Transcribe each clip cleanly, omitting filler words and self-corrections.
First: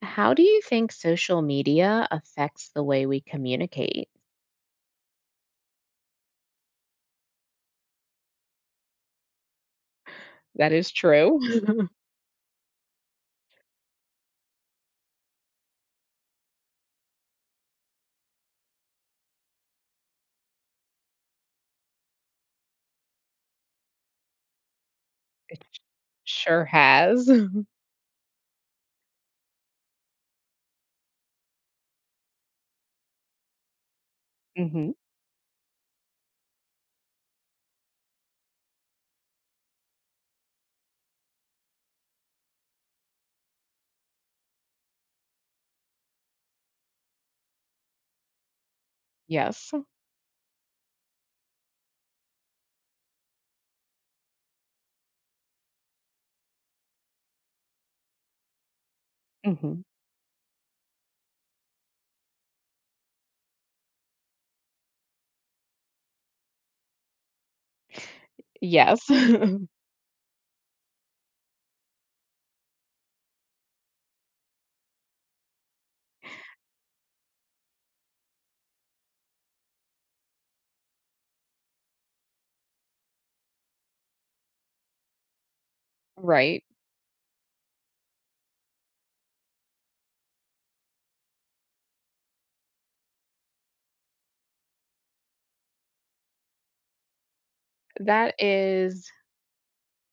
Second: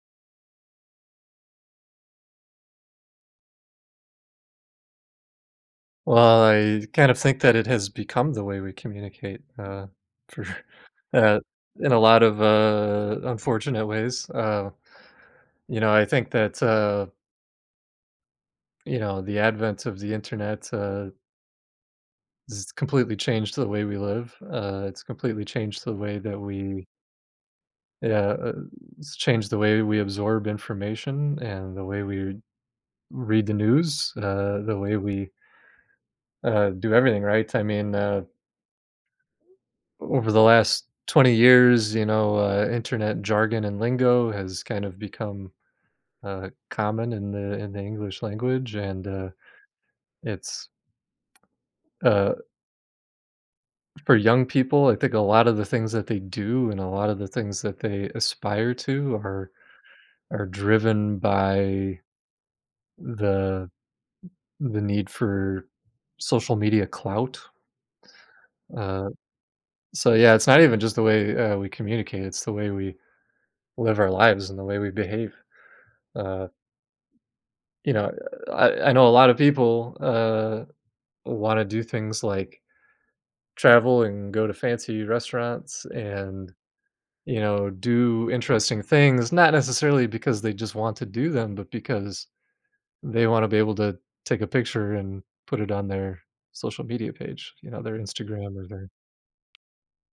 How do you think social media affects the way we communicate? Well, I kind of think that it has become the way we communicate, for That is true. uh, in a lot of, unfortunate ways. I think that, the advent of the internet, has completely changed the way we live. It's completely changed the way that Sure we has. yeah, it's changed the way we absorb information and the way we read the news, the Hmm. way we, do everything, right? I mean, over the last 20 years, internet jargon and lingo has kind of become common in the English language, and Yes. it's uh, for young people. I think a lot of the things that they do and a lot of the things that they aspire to are Hmm. are driven by the the need for social media clout. Yes. Uh, so yeah, it's not even just the way we communicate; it's the way we live our lives and the way we behave. Uh, You know, I know a lot of people, wanna do things like travel and go to fancy restaurants and, Right. you know, do interesting things, not necessarily because they just want to do them, but because they wanna be able to take a picture and put it on their social media page, you know, their That Instagram or their is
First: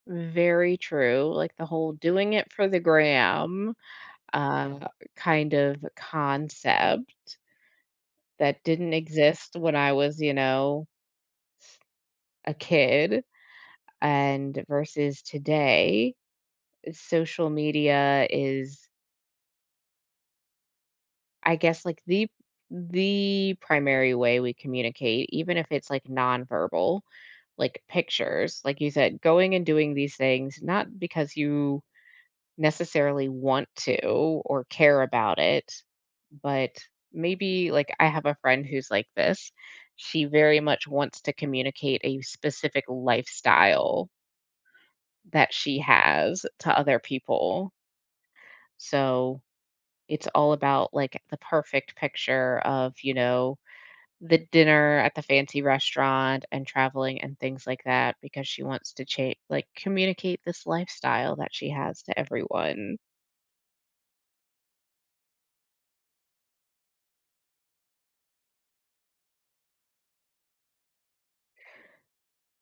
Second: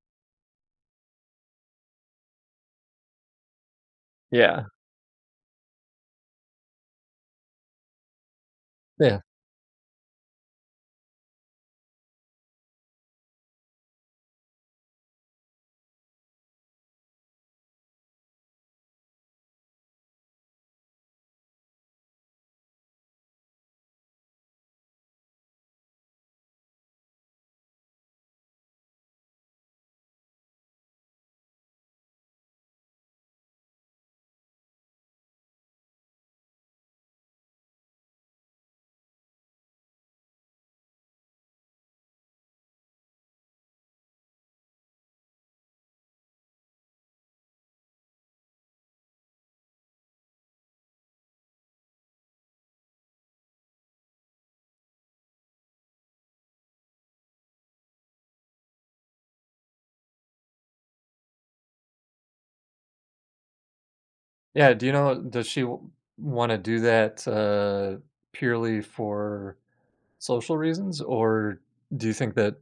very true. Like the whole doing it for the gram, yeah, uh, kind of concept that didn't yeah. exist when I was, a kid and versus today. Social media is, I guess, like, the primary way we communicate, even if it's, like, nonverbal, like pictures, like you said, going and doing these things, not because you necessarily want to or care about it, but maybe, like, I have a friend who's like this. She very much wants to communicate a specific lifestyle that she has to other people. So, it's all about, like, the perfect picture of, you know, the dinner at the fancy restaurant and traveling and things like that because she wants to cha like, communicate this lifestyle that she has to everyone. Yeah, do you know does she wanna do that, purely for social reasons, or do you think that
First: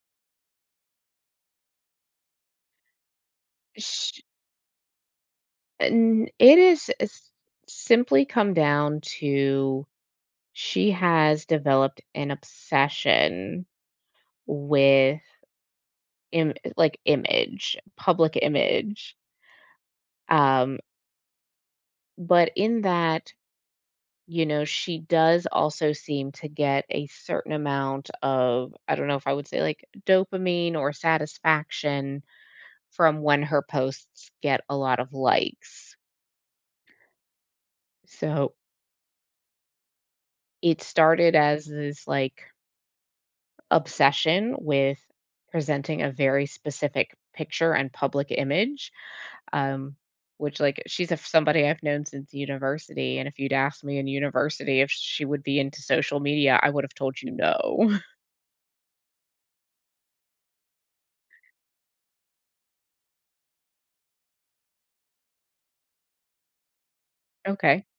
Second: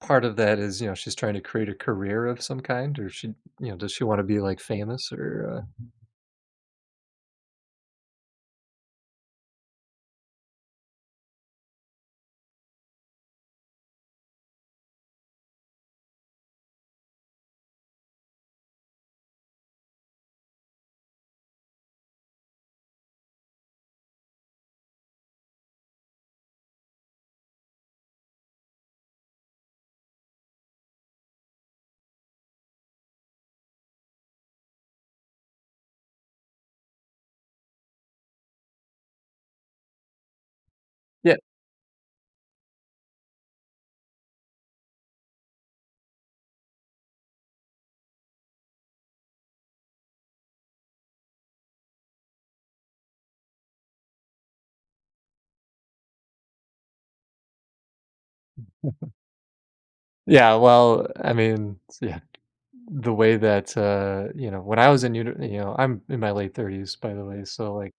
part of that is, you know, she's trying to create a career of some kind, or she you know, does she Sh wanna be, like, famous or? And it is s simply come down to she has developed an obsession with im like, image, public image, um, but in that, you know, she does also seem to get a certain amount of, I don't know if I would say like dopamine or satisfaction from when her posts get a lot of likes. So it started Yeah, as this like obsession with presenting a very specific picture and public image. Um, which like she's a, somebody I've known since university, and if you'd asked me in university if she would be into social media, I would have told you no. yeah, well, I mean, yeah, the way that, you know, when I was in uni you know, I'm in my late 30s, by the way, so, Okay, like,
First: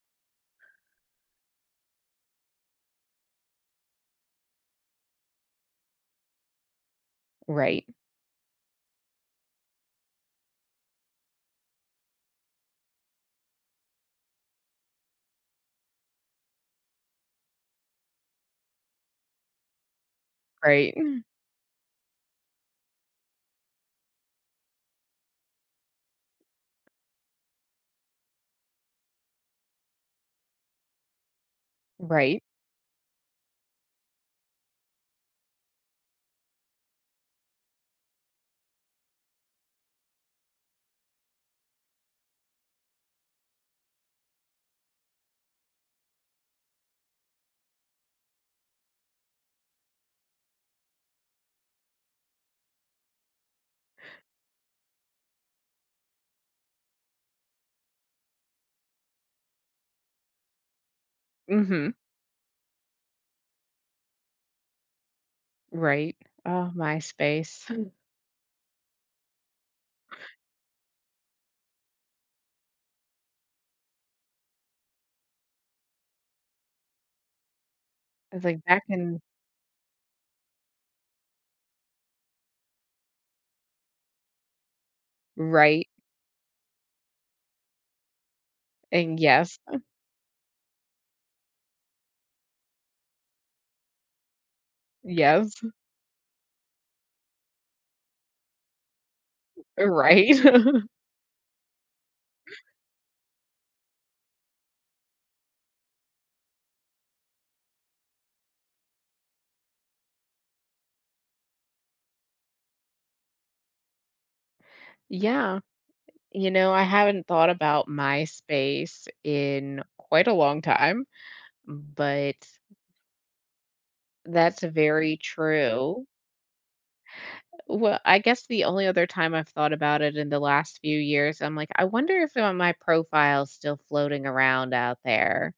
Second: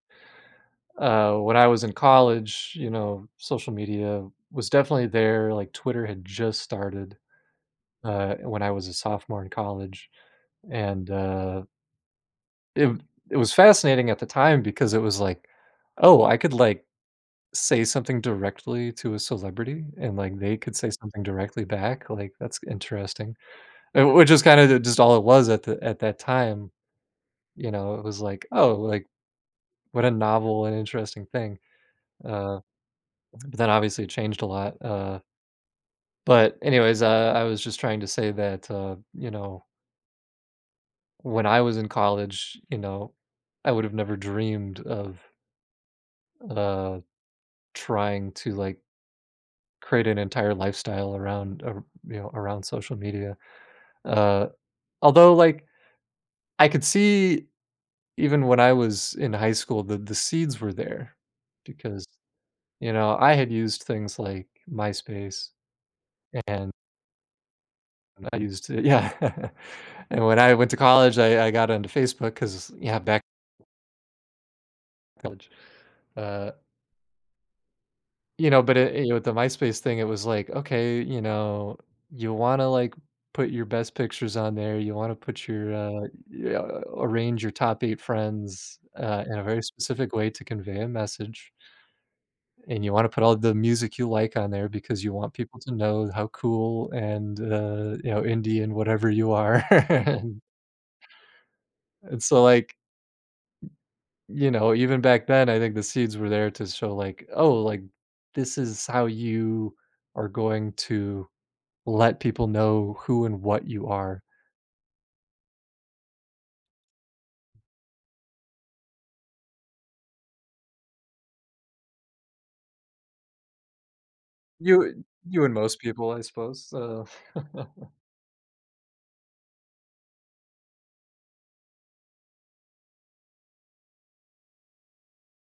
when I was in college, you know, social media was definitely there, like, Twitter had just started, right. When I was a sophomore in college, and, it it was fascinating at the time because it was like, "Oh, I could, like" say something directly to a celebrity and, like, they could say Right, something directly back, like, that's interesting. Which is kinda just all it was at that time, you know, it was like, "Oh, like, what a novel and interesting thing." right. Uh, but then obviously it changed a lot, but anyways, I was just trying to say that, you know, when I was in college, you know, I would have never dreamed of, uh, trying to, like, create an entire lifestyle around ar you know, around social media, uh although, like, I could see even when I was in high school the seeds were there Mhm, because, you know, I had used things like MySpace right. Oh, and MySpace. I used it yeah. And when I went to college, I got onto Facebook because yeah, back in college. Uh, It's you know, like but back it, you know, in, with the MySpace thing, it was like, okay, you know, you wanna, like, put your best pictures on there, you wanna put your, right, yeah, arrange your top 8 friends, and in a yes, very specific way to convey a message. And you wanna put all the music you like on there because you want yes, people to know how cool and, you know, indie and whatever you are. right. And and so, like, you know, even back then, I think the seeds were there to show, like, "Oh, like, this is how you are going to let people know who and what you are." Yeah, you know, I haven't thought about MySpace in quite a long time, but that's You very you and most true. people, I suppose, Well, I guess the only other time I've thought about it in the last few years, I'm like, I wonder if, my profile's still floating around out there,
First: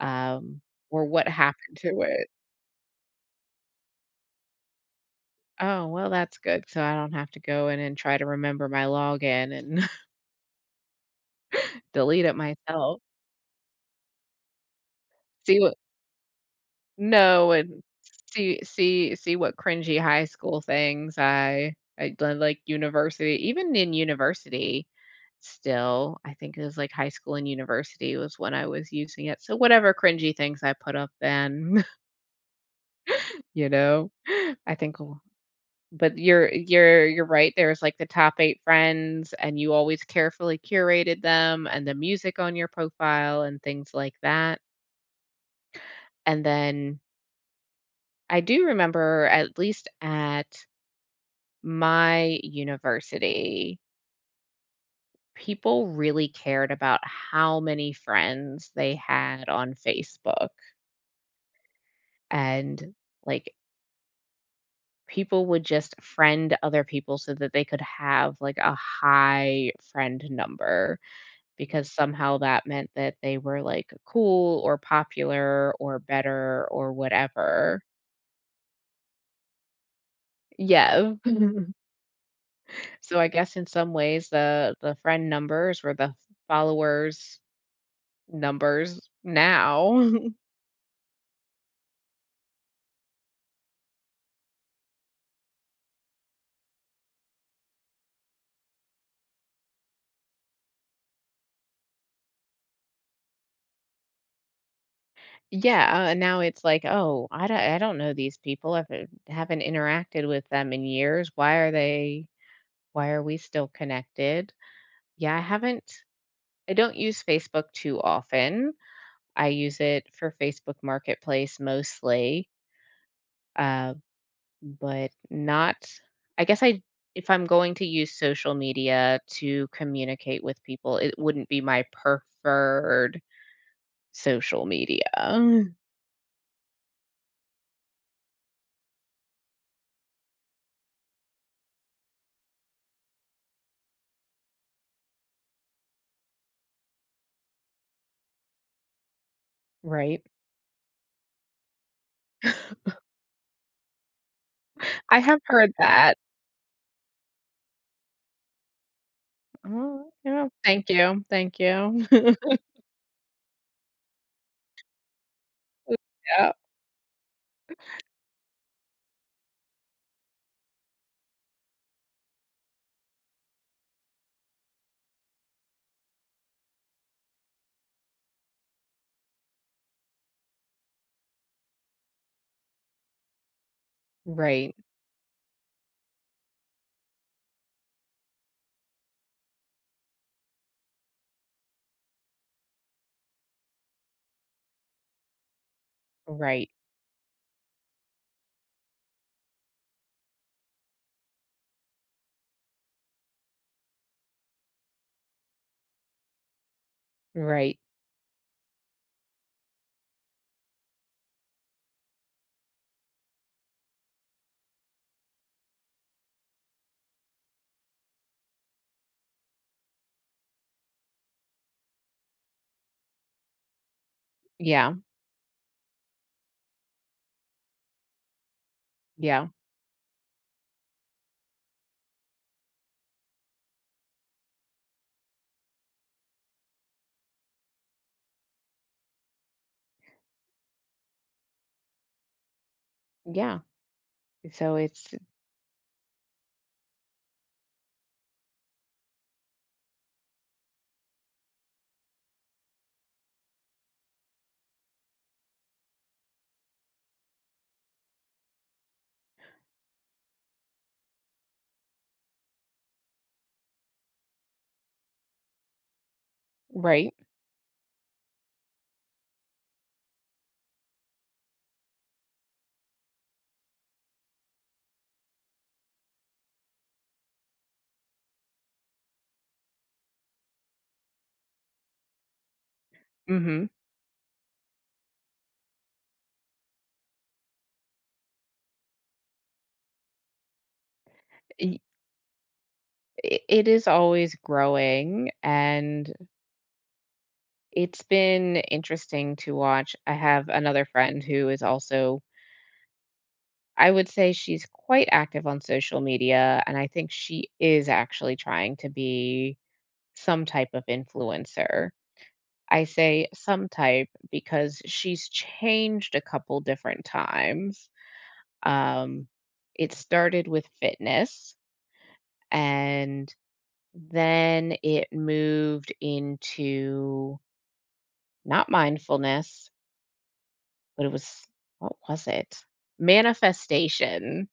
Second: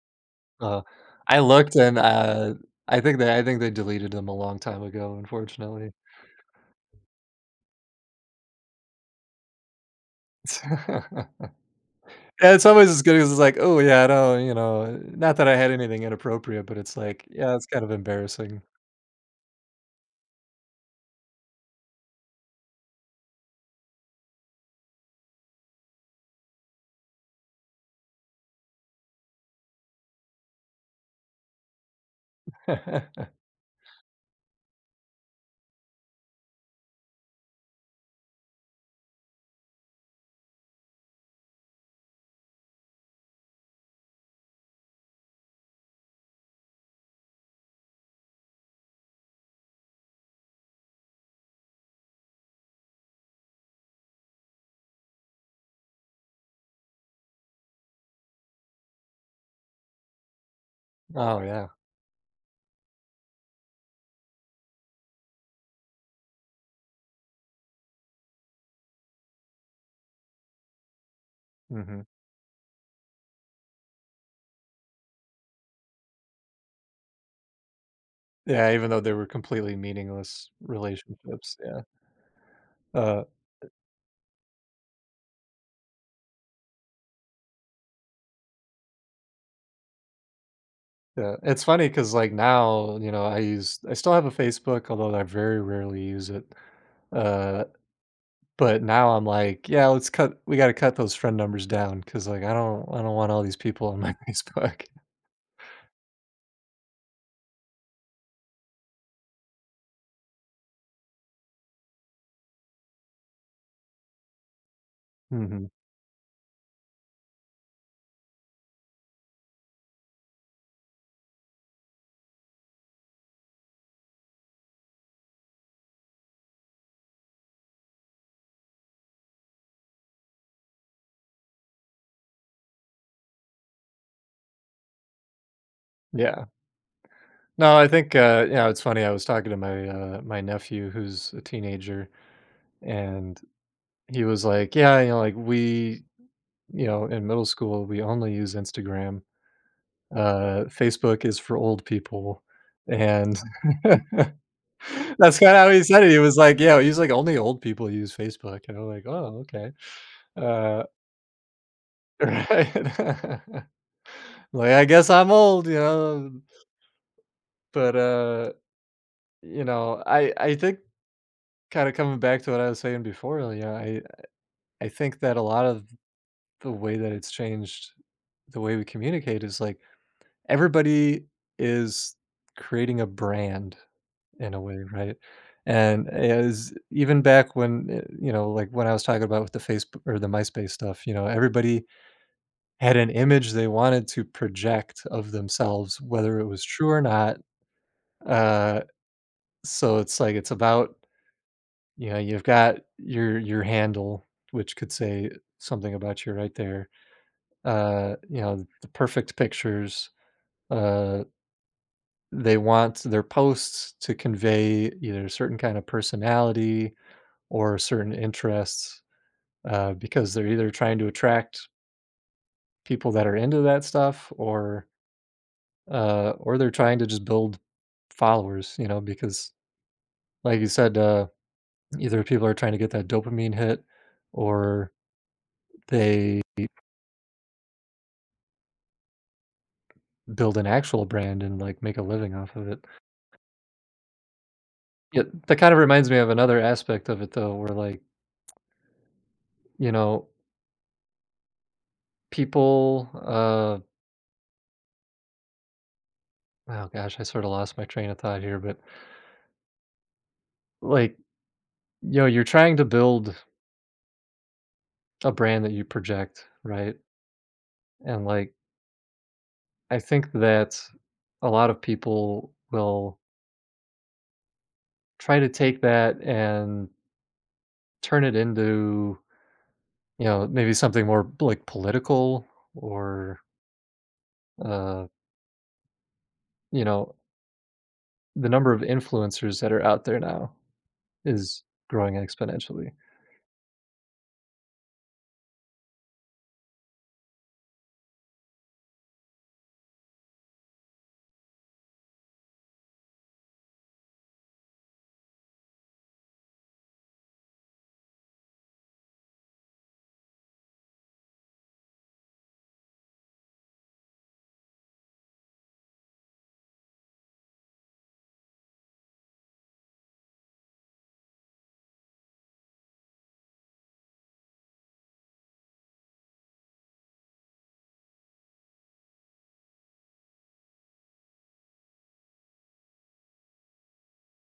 um, Uh, or what I looked happened and, to it. I think they deleted them a long time ago, Oh, unfortunately. well, that's good, so I don't have to go in and try to remember my login and delete it Yeah, it's always myself. as good as it's like, "Oh, yeah, no, you know, not that I See had what, anything inappropriate, but it's like, no, yeah, it's and kind of see embarrassing." see see what cringy high school things I done, like, university, even in university still, I think it was, like, high school and university was when I was using it, so whatever cringy things I put up then, you know? I think, but you're right, there's, like, the top 8 friends, and you always carefully curated them and the music on your profile and things like that, and then I do remember, at least at my university, people really cared about how many friends they had on Facebook, Oh, yeah, and, like, people would just friend other people so that they could have, like, a high friend number, because mhm. somehow that meant that they were, like, cool or popular or better or whatever. Yeah, even though they were completely meaningless Yeah. relationships, yeah. So Uh, I guess in some ways the friend numbers were the followers' numbers now. yeah, it's funny because like, now, you know, I still have a Facebook, although I very rarely use it, uh, but now I'm like, "Yeah, let's cut we gotta cut those friend numbers down because like, I don't want all these people on my Facebook." Yeah, and now it's like, "Oh, I don't know these people. I haven't interacted with them in years. Why are they, why are we still connected?" Yeah, I Mhm, haven't, I don't use Facebook too often. I use it for Facebook Marketplace mostly, uh, but not, I guess I, if I'm going to use social media to communicate with people, it wouldn't be my preferred social media, yeah. No, I think, you know, it's funny. I was talking to my my nephew who's a teenager, and he was like, "Yeah, you know, like we, you know, in middle school, we only use Instagram. right? Facebook is for old people." And I that's have kind of how heard he said it. that. He was like, "Yeah," he's like, "Only old people use Facebook." And I'm like, "Oh, okay." Oh, yeah. Uh, Thank you. Thank you. right. Like, I guess I'm old, you know, Yeah. but you know, I think kinda coming back to what I was saying before, like, yeah, I think that a lot of the way that it's changed the way we communicate is, like, everybody is creating a brand in a Right. way, right? And as even back when, you know, like, when I was talking about with the Faceb or the MySpace stuff, you know, everybody had an image they wanted to project of themselves, whether it was Right. true or not. Uh, so it's like it's about you know, you've got your handle, which could say something about you right there. Right. You know, the perfect pictures. Uh, they want their posts to convey either a certain kind of personality or certain interests, because they're either trying to attract people that are into that stuff, or Yeah. uh, or they're trying to just build followers. You know, Yeah. because like you said, either people are trying to get that dopamine hit, or they build an actual brand and, like, make a living off of it. Yeah. So it's Yeah, that kind of reminds me of another aspect of it though, where, like, you know, people, oh gosh, I sort of lost my train of thought here, but, like, you know, you're trying to build a brand that you project, right? right. And, like, I think that a lot of people will try to take that and turn it into, you know, maybe something more, like, political or, Mhm. uh, you know, the number of influencers that are out there now is growing exponentially. It is always growing and it's been interesting to watch. I have another friend who is also, I would say she's quite active on social media, and I think she is actually trying to be some type of influencer. I say some type because she's changed a couple different times. Um, it started with fitness and then it moved into, not mindfulness, but it was, what was it? Manifestation,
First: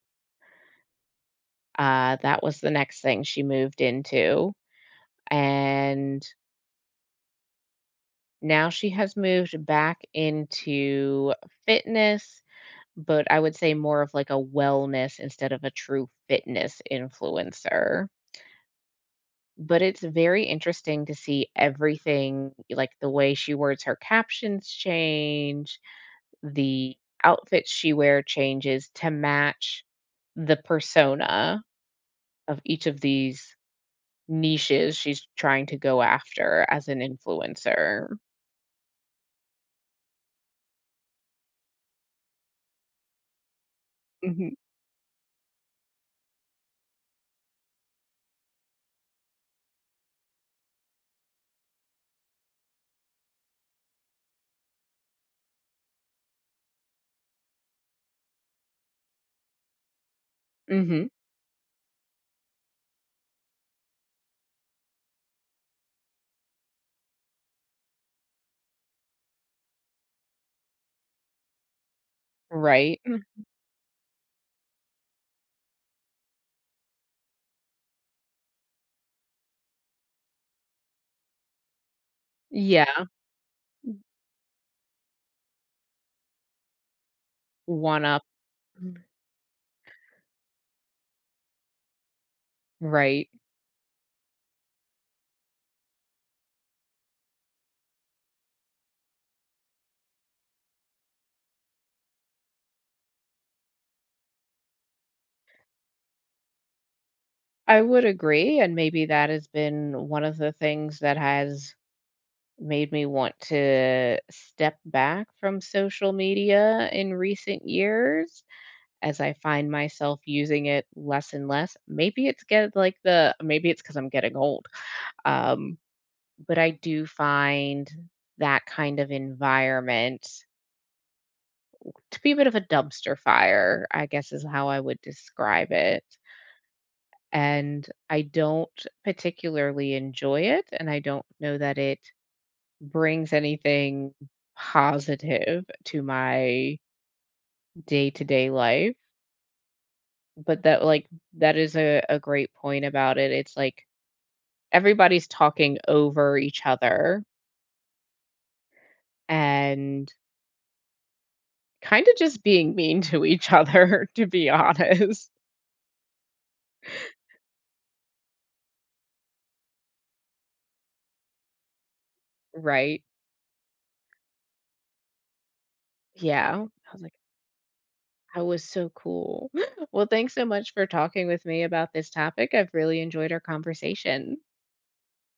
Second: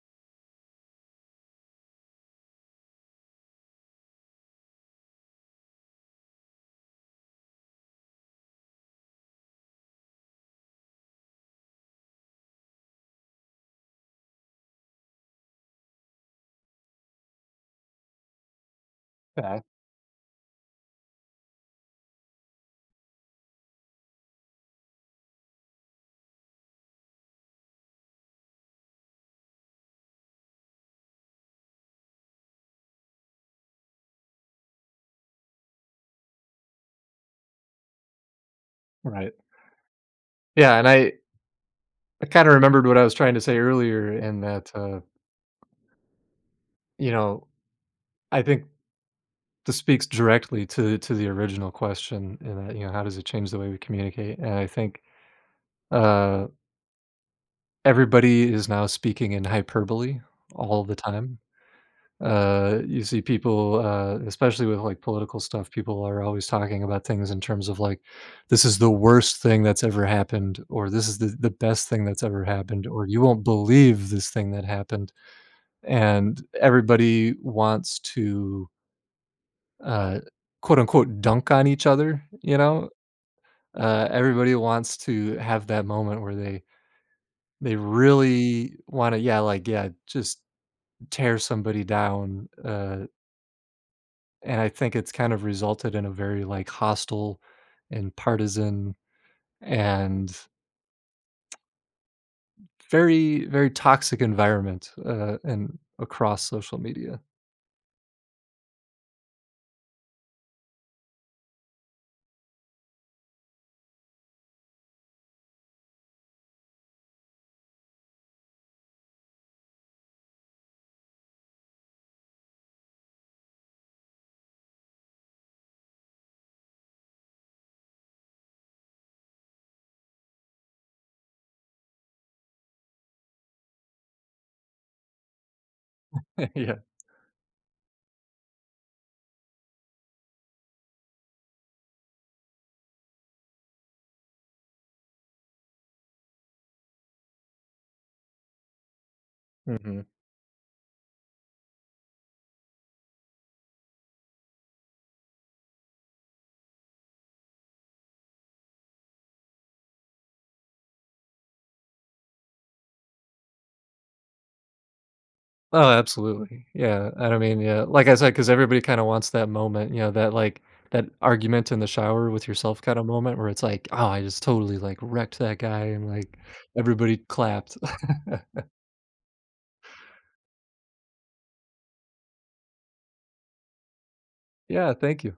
that was the next thing she moved into, and now she has moved back into fitness, but I would say more of, like, a wellness instead of a true fitness influencer. Yeah, But it's very interesting to see everything like, the way she words her captions change, the outfit she wear changes to match the persona of each of these niches she's trying to go after as an influencer. right. Yeah, and I kinda remembered what I was trying to say earlier in Mhm. that, you know, I think this speaks directly to the original question in that, you know, how does it change the way we communicate? And I think, uh, everybody is now speaking in hyperbole all the Mhm. time. You see people, especially with like political stuff, people are always talking about things in terms of like, this is the worst thing that's ever happened, or this is the best thing that's ever happened, Right? or you won't believe this thing that happened. And everybody wants to, uh, quote unquote, dunk on each other, you know? Yeah, Everybody wants to have that moment where they one up. really want to, yeah, like, yeah, just tear somebody down. Right. And I think it's kind of resulted in a very, like, hostile and partisan and very, very toxic environment, and across social media. I would agree, and maybe that has been one of the things that has made me want to step back from social media in recent years, as I find myself using it less and less. Maybe it's get like the, maybe it's because 'cause I'm getting old. Um, but I do find that kind of environment to be a bit of a dumpster fire, I guess is how I would describe it. Yeah. And I don't particularly enjoy it, and I don't know that it brings anything positive to my day-to-day life. Mhm. But that like that is a great point about it. It's like everybody's talking over each other and kind of just being mean to each other, to be honest. Oh, absolutely. Yeah, and I mean, yeah, like I said, because everybody kinda wants that moment, you know, that, like, that argument in the shower with yourself Right. kinda moment where it's like, "Oh, I just totally, like, wrecked that guy," and, like, Yeah. I was like, everybody clapped. I was so cool. Well, thanks so much for talking with me about this topic. I've really enjoyed our conversation. Yeah, thank you.